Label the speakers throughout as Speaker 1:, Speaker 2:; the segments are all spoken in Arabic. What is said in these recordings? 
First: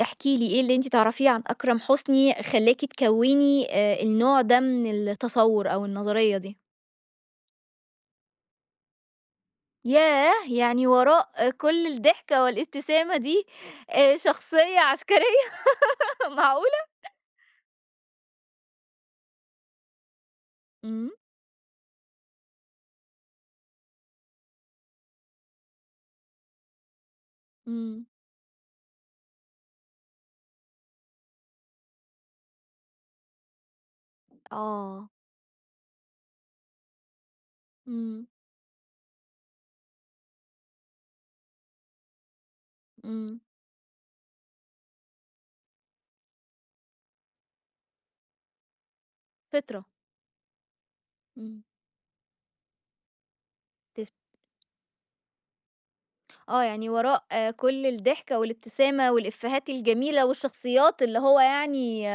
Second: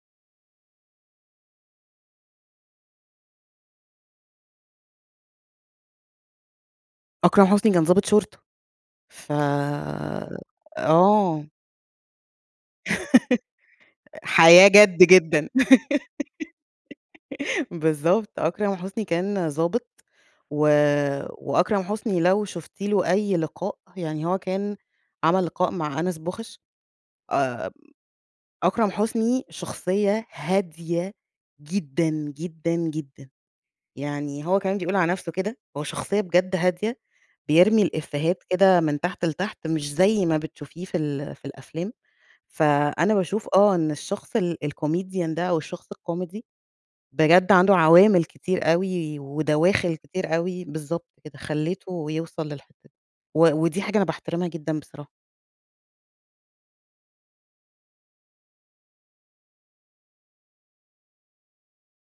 Speaker 1: احكي لي إيه اللي أنتِ تعرفيه عن أكرم حسني خلّاكِ تكوني آآ، النوع ده من التصوّر أو النظرية دي؟
Speaker 2: أكرم حسني كان ضابط شُرطة، ف
Speaker 1: ياه! يعني
Speaker 2: آه.
Speaker 1: وراء كل الضحكة والإبتسامة دي، آآ،
Speaker 2: أ حياة
Speaker 1: شخصية
Speaker 2: جَد
Speaker 1: عسكرية،
Speaker 2: جدًا،
Speaker 1: معقولة؟!
Speaker 2: بالضبط، أكرم حسني كان ضابط و
Speaker 1: إمم.
Speaker 2: وأكرم حسني لو شُفتِ له أي لقاء، يعني هو كان عمل لقاء مع أنس بوخش، آآ،
Speaker 1: إمم.
Speaker 2: أكرم حسني شخصية هادية جدًا، جدًا، جدًا، يعني هو كمان بيقول
Speaker 1: آه.
Speaker 2: على نفسُه كده، هو شخصية بجد هادية، بيرمي
Speaker 1: إمم.
Speaker 2: الإفِيهات كده من تحت لتحت، مش زي ما بتشوفيه في ال في الأفلام، فأنا
Speaker 1: إمم.
Speaker 2: باشوف آه، إن الشخص ال الcomedian ده أو الشخص الكوميدي، بجد عنده عوامل كتير أوي،
Speaker 1: فِطرة.
Speaker 2: ودواخل كتير أوي، بالضبط كده،
Speaker 1: إمم.
Speaker 2: خلِّته يوصل للحتة دي، و ودي حاجة أنا
Speaker 1: تف
Speaker 2: باحترمها جدًا بصراحة.
Speaker 1: آه، يعني وراء كل الضحكة والإبتسامة والإفِيهات الجميلة والشخصيات اللي هو يعني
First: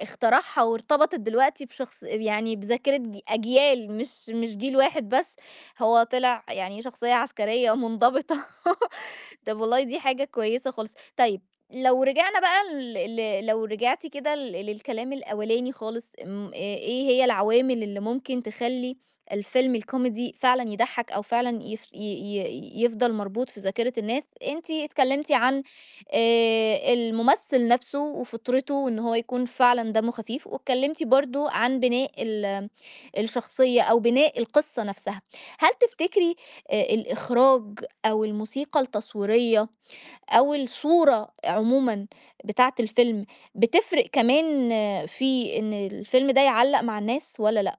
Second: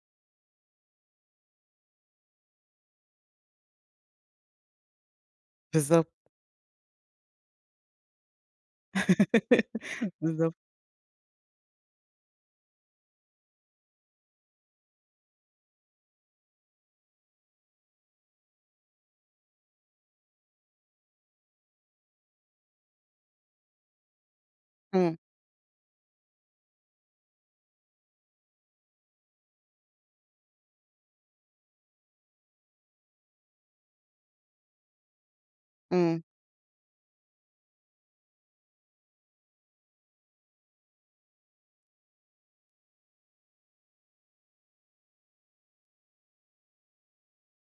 Speaker 1: اخترعها، وارتبطت دلوقتي بشخص يعني بذاكرة ج أجيال مش مش جيل واحد بس، هو
Speaker 2: بالضبط.
Speaker 1: طلع يعني شخصية عسكرية ومنضبطة. طَب والله دي حاجة
Speaker 2: بالضبط.
Speaker 1: كويسة خالص، طيب لو رجعنا بقى لل لو رجعتي كده لل للكلام الأولاني خالص، أم إيه هي العوامل اللي ممكن تخلّي الفيلم الكوميدي فعلًا يضحّك، أو فعلًا يفش ي ي يفضل مربوط في ذاكرة الناس، أنتِ
Speaker 2: امم.
Speaker 1: اتكلمتِ عن آآ، الممثل نفسه وفِطرته وإن هو يكون فعلًا دمّه خفيف، واتكلمتِ برضه عن بناء ال الشخصية أو بناء القصّة نفسها، هل
Speaker 2: امم.
Speaker 1: تفتكري آآ، الإخراج أو الموسيقى التصويرية أو الصورة عمومًا بتاعة الفيلم، بتفرق كمان في إن الفيلم ده يعلّق مع الناس والَّا لأ؟